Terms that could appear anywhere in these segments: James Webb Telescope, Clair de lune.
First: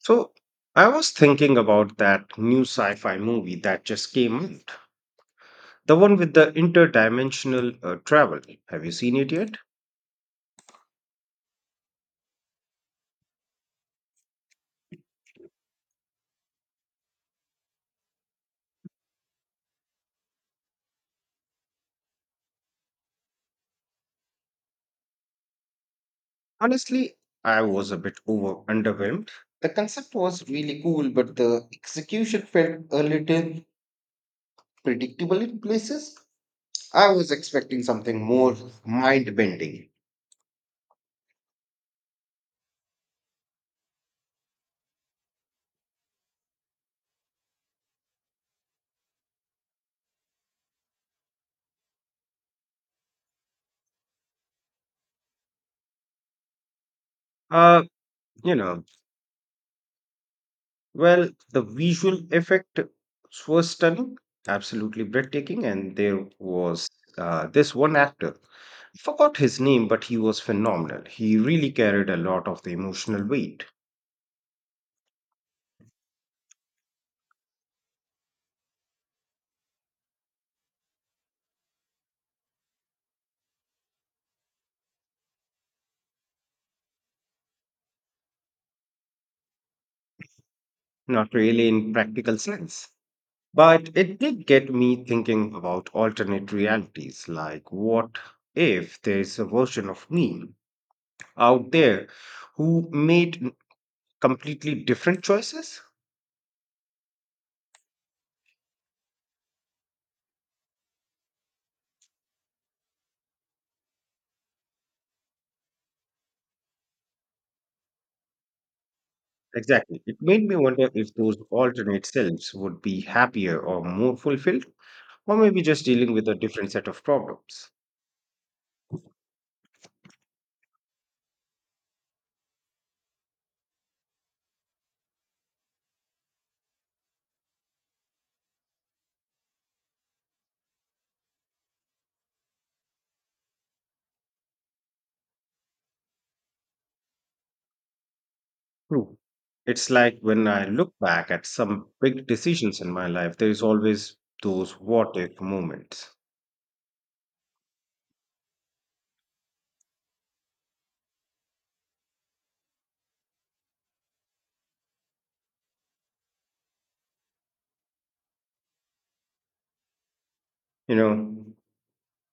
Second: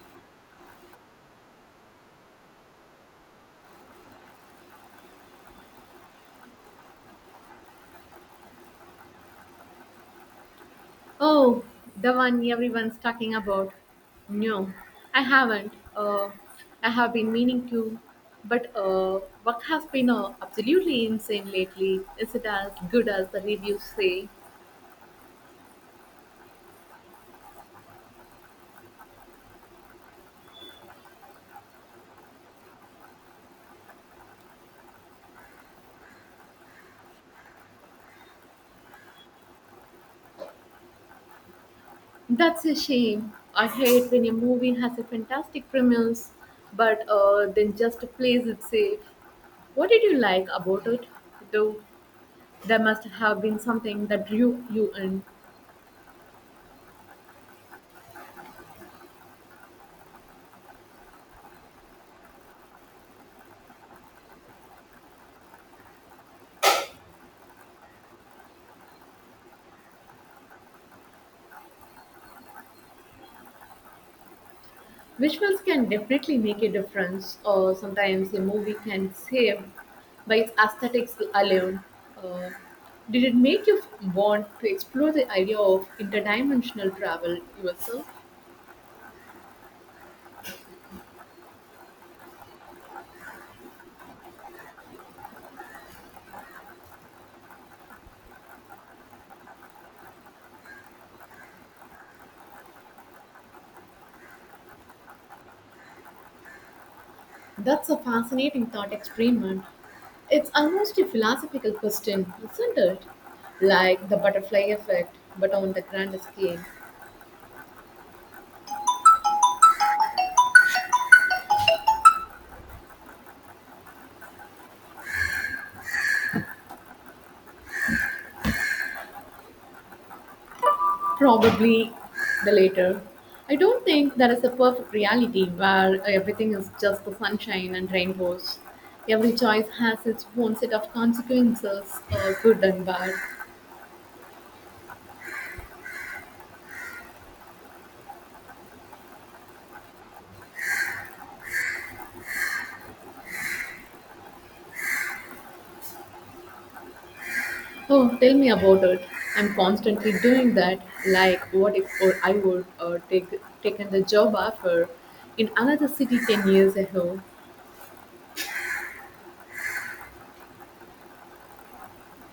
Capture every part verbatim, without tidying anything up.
So I was thinking about that new sci-fi movie that just came out. The one with the interdimensional uh, travel. Have you seen it yet? Oh, the one everyone's talking about. No, I haven't. Uh, I have been meaning to, but uh, work has been uh, absolutely insane lately. Is it as good as the reviews say? Honestly, I was a bit over underwhelmed. The concept was really cool, but the execution felt a little predictable in places. I was expecting something more mind bending. That's a shame. I hate when a movie has a fantastic premise, but uh, then just plays it safe. What did you like about it, though? There must have been something that drew you in. Uh, you know, well, the visual effect was stunning, absolutely breathtaking, and there was uh, this one actor. I forgot his name, but he was phenomenal. He really carried a lot of the emotional weight, Visuals can definitely make a difference, or sometimes a movie can save by its aesthetics alone. Uh, did it make you want to explore the idea of interdimensional travel yourself? not really in practical sense. But it did get me thinking about alternate realities like, what if there's a version of me out there who made n- completely different choices? That's a fascinating thought experiment. It's almost a philosophical question, isn't it? Like the butterfly effect, but on the grand scale. Exactly. It made me wonder if those alternate selves would be happier or more fulfilled, or maybe just dealing with a different set of problems. Probably the later. I don't think there is a perfect reality where everything is just the sunshine and rainbows. Every choice has its own set of consequences, uh, good and bad. True. It's like when I look back at some big decisions in my life, there is always those what if moments, Oh, tell me about it. I'm constantly doing that. Like, what if or I would uh, take taken the job offer in another city ten years ago? you know?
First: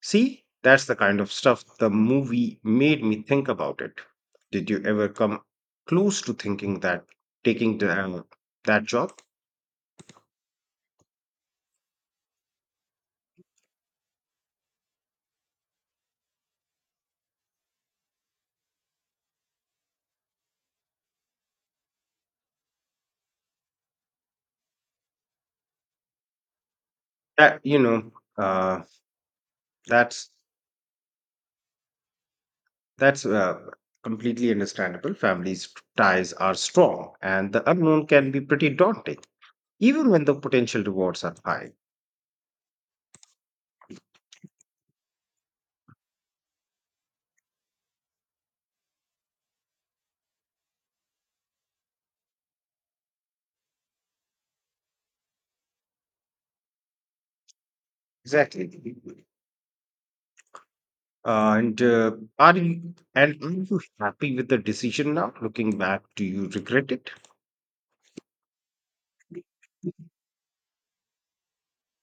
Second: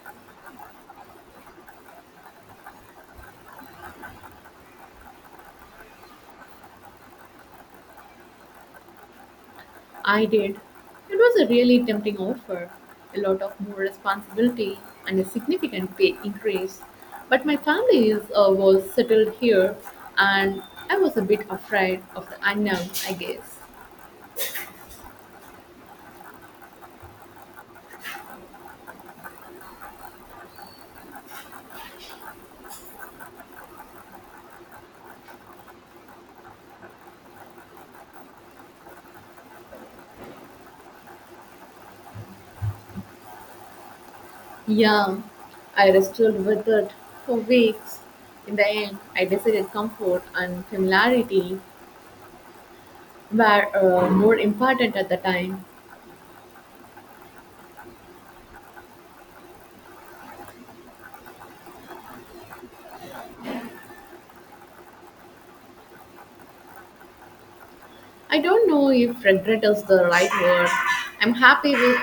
See, that's the kind of stuff the movie made me think about it. Did you ever come close to thinking that taking the, uh, that job? I did. It was a really tempting offer, a lot of more responsibility and a significant pay increase. But my family is, uh, was settled here, and I was a bit afraid of the unknown, I guess. That you know, uh, that's that's uh, completely understandable. Families ties are strong, and the unknown can be pretty daunting, even when the potential rewards are high. Yeah, I wrestled with it for weeks. In the end, I decided comfort and familiarity were uh, more important at the time. Exactly. And uh, are you and are you happy with the decision now? Looking back, do you regret it? I don't know if regret is the right word. I'm happy with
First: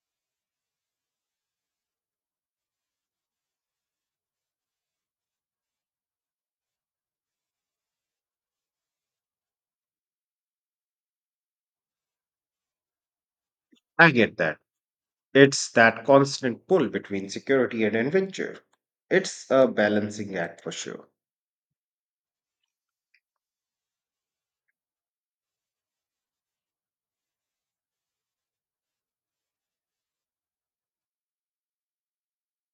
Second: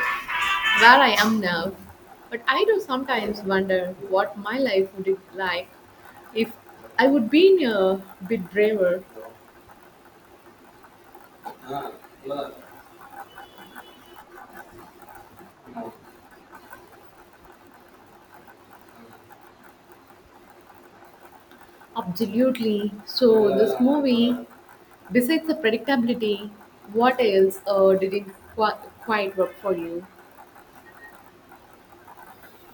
where I am now. But I do sometimes wonder what my life would be like if I would be a bit braver. I get that. It's that constant pull between security and adventure. It's a balancing act for sure. Absolutely. So this movie, besides the predictability, what else uh, did it qu- quite work for you?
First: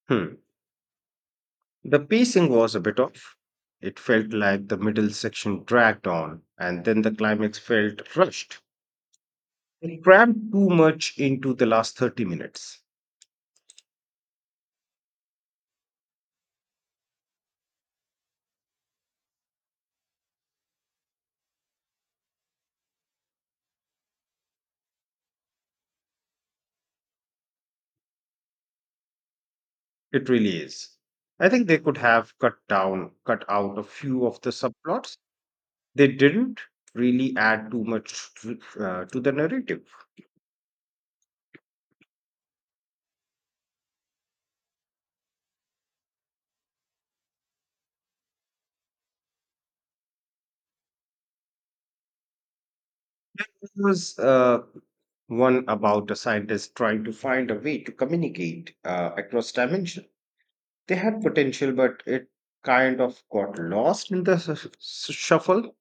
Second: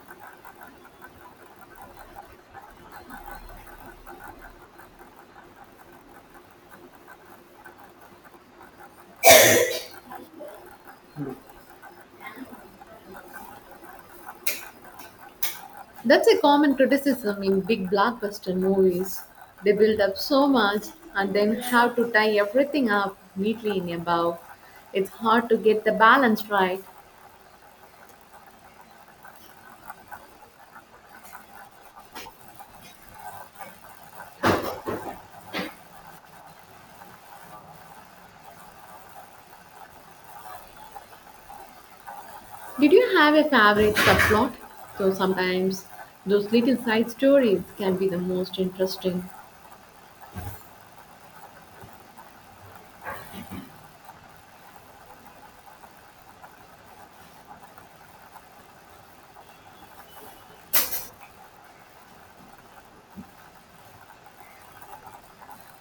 Hmm. The pacing was a bit off. It felt like the middle section dragged on, and then the climax felt rushed. It crammed too much into the last thirty minutes. That's a common criticism in big blockbuster movies. They build up so much and then have to tie everything up neatly in a bow. It's hard to get the balance right. It really is. I think they could have cut down, cut out a few of the subplots. They didn't really add too much to, uh, to the narrative. Did you have a favorite subplot? So sometimes those little side stories can be the most interesting. Was uh, one about a scientist trying to find a way to communicate uh, across dimension. They had potential, but it kind of got lost in the s- s- shuffle.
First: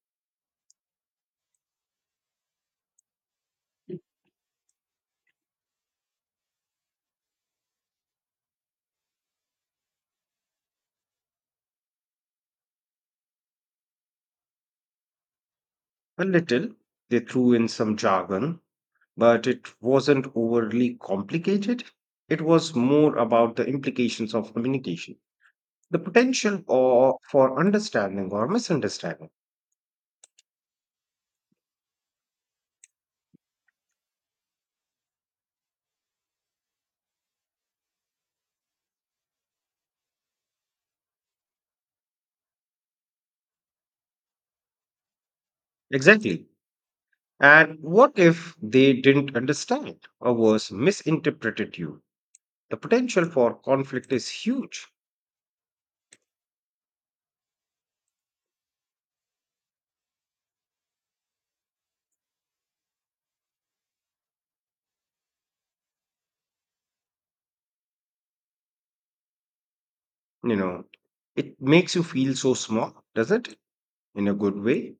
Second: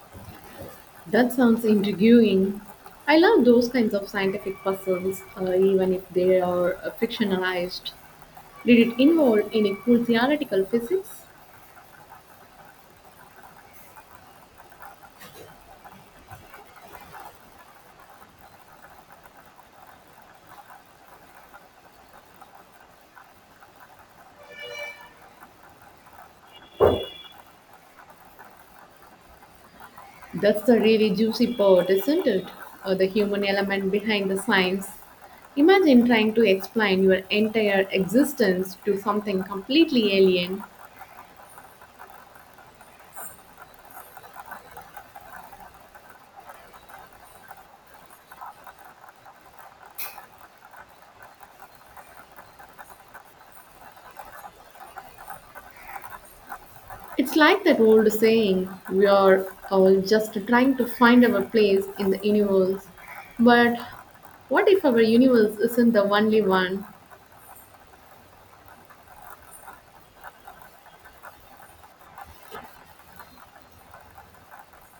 That sounds intriguing. I love those kinds of scientific puzzles, uh, even if they are uh, fictionalized. Did it involve any cool theoretical physics? A little. They threw in some jargon, but it wasn't overly complicated. It was more about the implications of communication, the potential or for understanding or misunderstanding. That's the really juicy part, isn't it? Uh, the human element behind the science. Imagine trying to explain your entire existence to something completely alien. Exactly. And what if they didn't understand or was misinterpreted you? The potential for conflict is huge. It's like that old saying, we are all just trying to find our place in the universe. But what if our universe isn't the only one? You know, it makes you feel so small, doesn't it? In a good way.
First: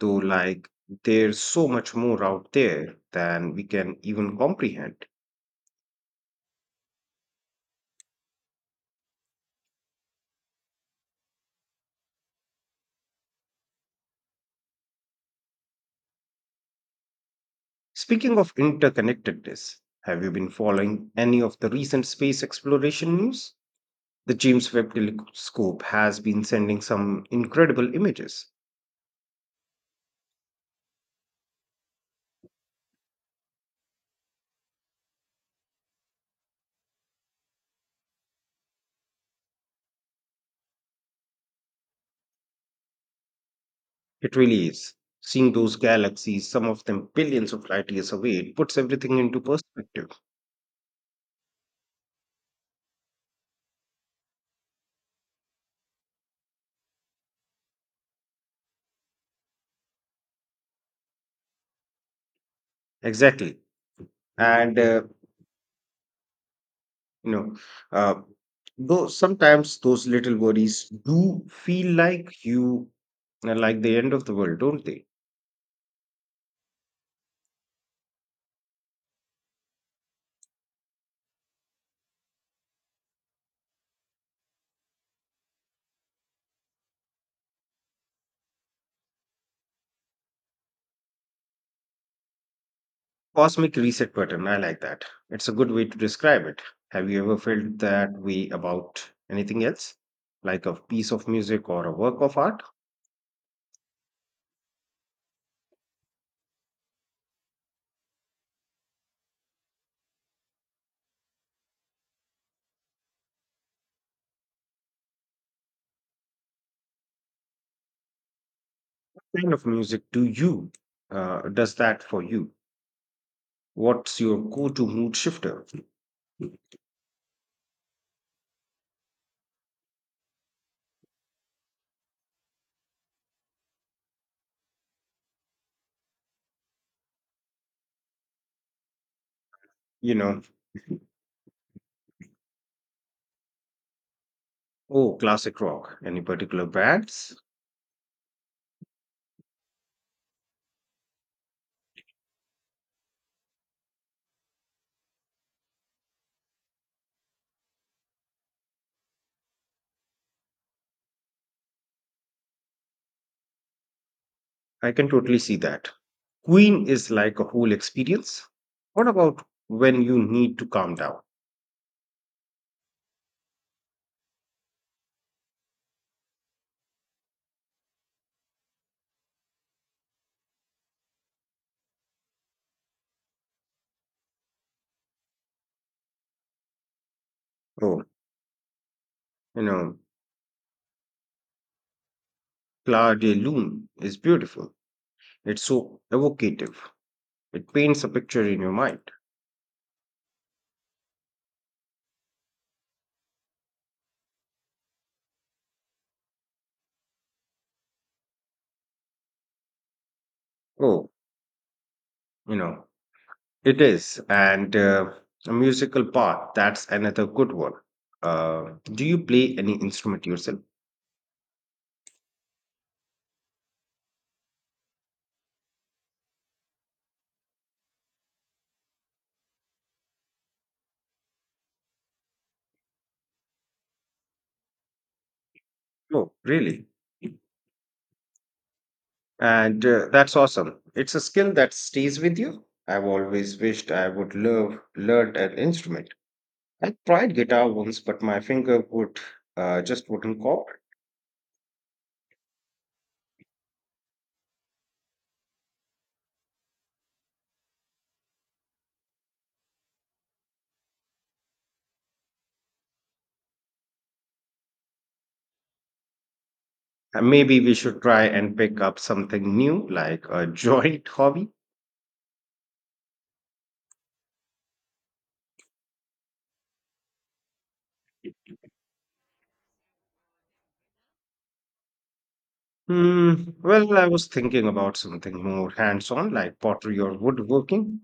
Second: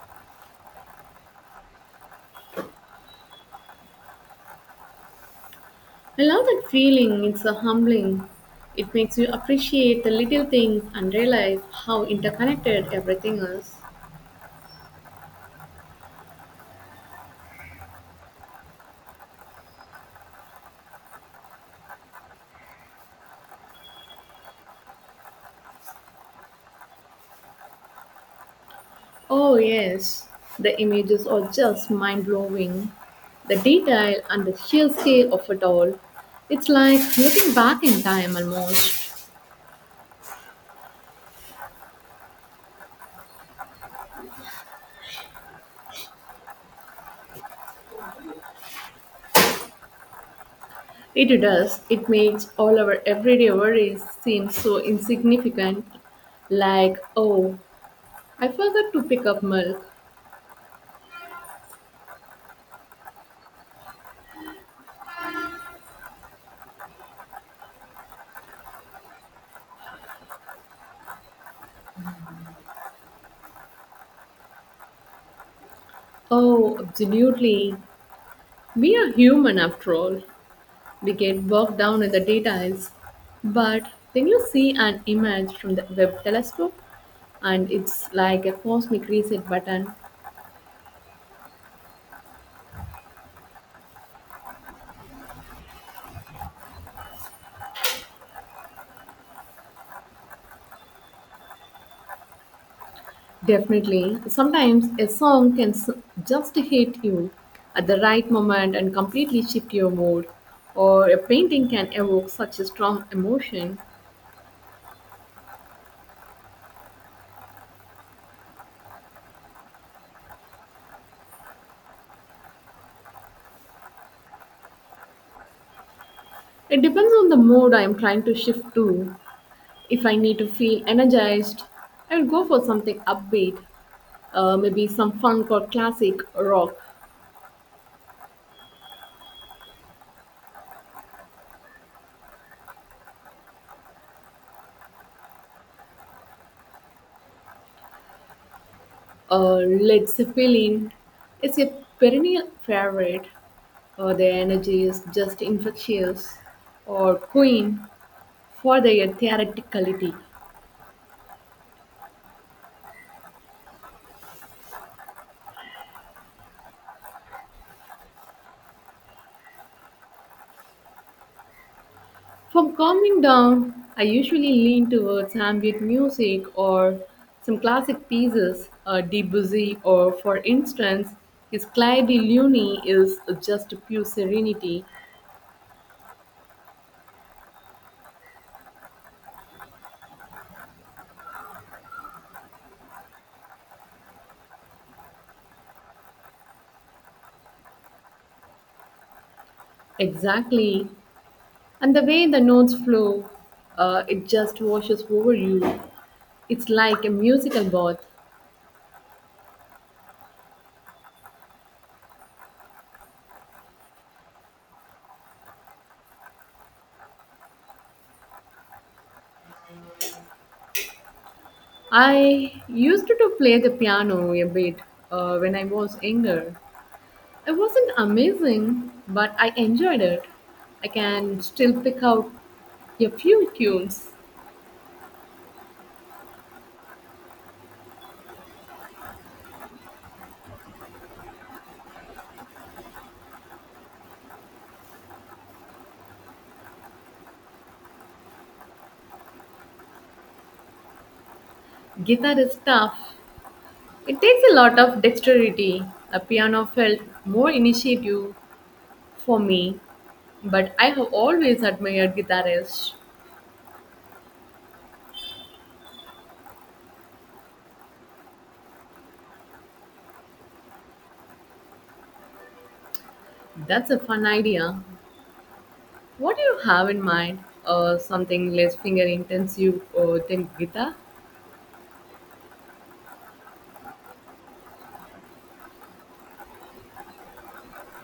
Though, like, there's so much more out there than we can even comprehend. I love that feeling, it's a humbling. It makes you appreciate the little things and realize how interconnected everything is. Speaking of interconnectedness, have you been following any of the recent space exploration news? The James Webb Telescope has been sending some incredible images. Oh, yes, the images are just mind blowing. The detail and the sheer scale of it all. It's like looking back in time almost. It really is. Seeing those galaxies, some of them billions of light years away, it puts everything into perspective. It does. It makes all our everyday worries seem so insignificant. Like, oh, I forgot to pick up milk. Exactly. And, uh, you know, uh, though sometimes those little worries do feel like you, uh, like the end of the world, don't they? Oh, absolutely. We are human after all. We get bogged down in the details. But then you see an image from the Webb telescope, and it's like a cosmic reset button. Cosmic reset button, I like that. It's a good way to describe it. Have you ever felt that way about anything else? Like a piece of music or a work of art? Definitely. Sometimes a song can s- just hit you at the right moment and completely shift your mood, or a painting can evoke such a strong emotion. Kind of music do you uh, does that for you? What's your go-to mood shifter? It depends on the mood I am trying to shift to. If I need to feel energized, I will go for something upbeat, uh, maybe some funk or classic rock, You know, oh, classic rock, any particular bands? uh, Led Zeppelin. Is a perennial favorite. Uh, their energy is just infectious. Or Queen. For their theatricality. I can totally see that. Queen is like a whole experience. What about when you need to calm down? For calming down, I usually lean towards ambient music or some classic pieces, uh, Debussy, or for instance, his Clair de Lune is just pure serenity, Oh, you know, Claude de lune is beautiful. It's so evocative. It paints a picture in your mind. exactly. And the way the notes flow, uh, it just washes over you. It's like a musical bath. Oh, you know, it is, and uh, a musical part, that's another good one. Uh, do you play any instrument yourself? I used to play the piano a bit uh, when I was younger. It wasn't amazing, but I enjoyed it. I can still pick out a few tunes. Oh, really? And uh, That's awesome. It's a skill that stays with you. I've always wished I would love learned an instrument. I tried guitar once, but my finger would uh, just wouldn't cooperate. Guitar is tough. It takes a lot of dexterity. A piano felt more initiative for me, but I have always admired guitarists. Uh, Maybe we should try and pick up something new, like a joint hobby. That's a fun idea. What do you have in mind? Or something less finger intensive or than guitar? Hmm. Well, I was thinking about something more hands-on, like pottery or woodworking.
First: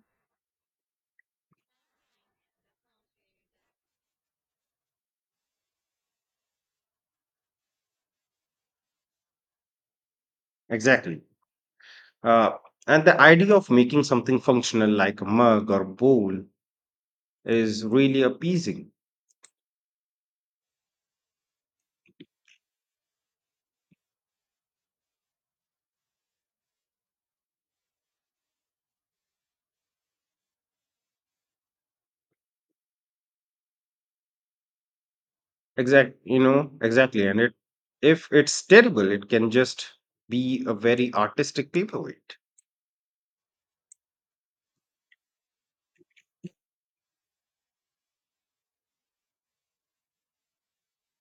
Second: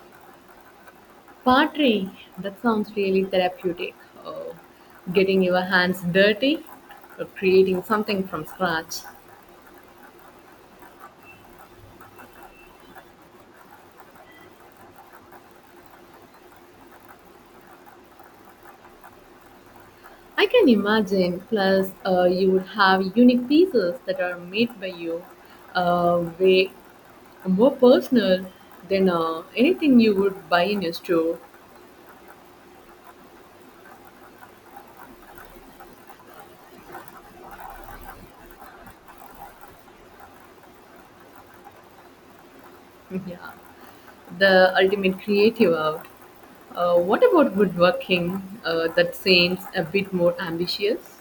Pottery, that sounds really therapeutic. Uh, Getting your hands dirty, or creating something from scratch. Exactly. Uh, and the idea of making something functional like a mug or bowl is really appeasing. I can imagine. Plus, uh, you would have unique pieces that are made by you, uh, way more personal than uh, anything you would buy in a store. Exact, you know, exactly. And it, if it's terrible, it can just be a very artistic paperweight. yeah, the ultimate creative out. Uh, what about woodworking? Uh, that seems a bit more ambitious.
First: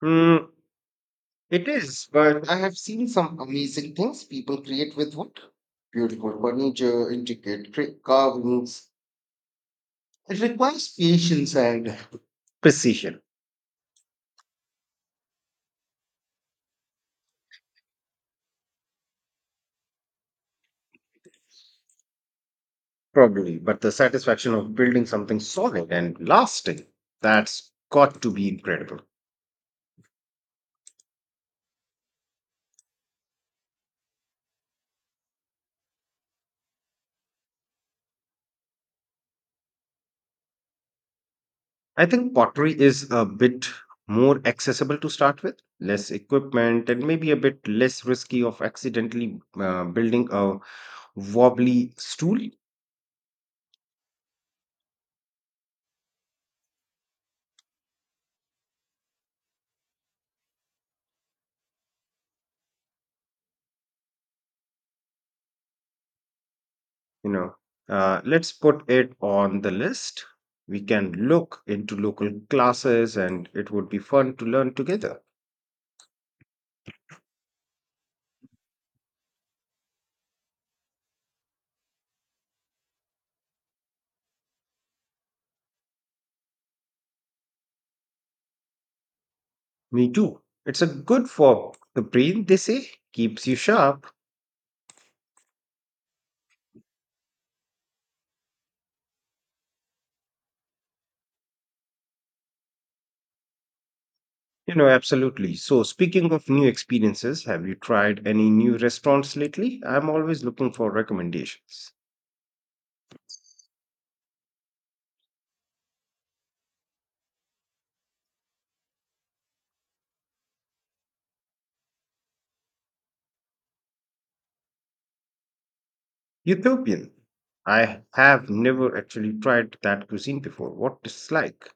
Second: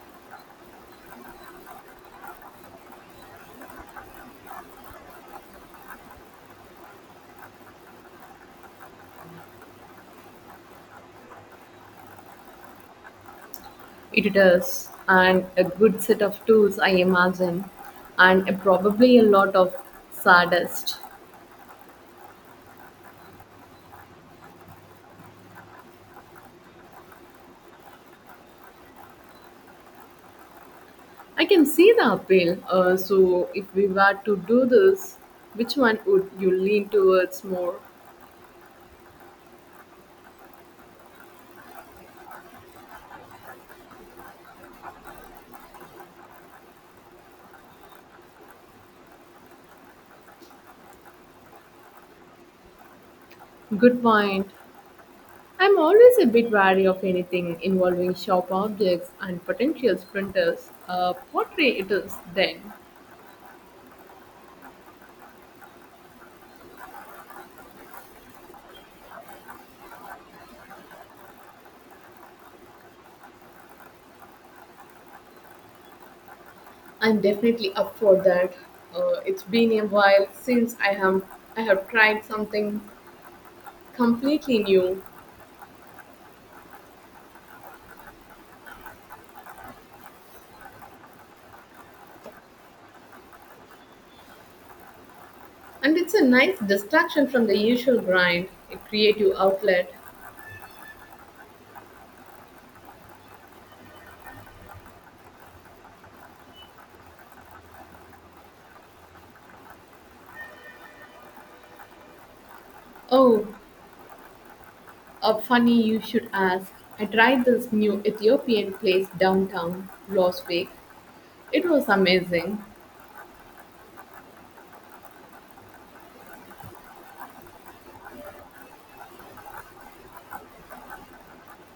Hmm. It is, but I have seen some amazing things people create with wood. Beautiful furniture, intricate cra- carvings. It requires patience and precision, It does, and a good set of tools, I imagine, and uh, probably a lot of sawdust. probably, but the satisfaction of building something solid and lasting, that's got to be incredible. I can see the appeal. Uh, so, if we were to do this, which one would you lean towards more? I think pottery is a bit more accessible to start with, less equipment, and maybe a bit less risky of accidentally uh, building a wobbly stool. Good point. I'm always a bit wary of anything involving sharp objects and potential sprinters. Uh, pottery, it is then. You know, uh, let's put it on the list. We can look into local classes, and it would be fun to learn together. I'm definitely up for that. Uh, it's been a while since I have I have tried something completely new Me too. It's a good for the brain, they say. Keeps you sharp. and it's a nice distraction from the usual grind a creative outlet You know, absolutely. So speaking of new experiences, have you tried any new restaurants lately? I'm always looking for recommendations. oh uh, funny you should ask I tried this new ethiopian place downtown last week it was amazing Utopian, I have never actually tried that cuisine before. What it's like?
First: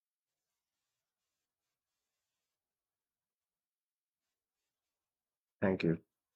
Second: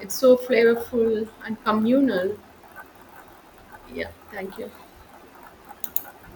it's so flavorful and communal yeah thank you Thank you.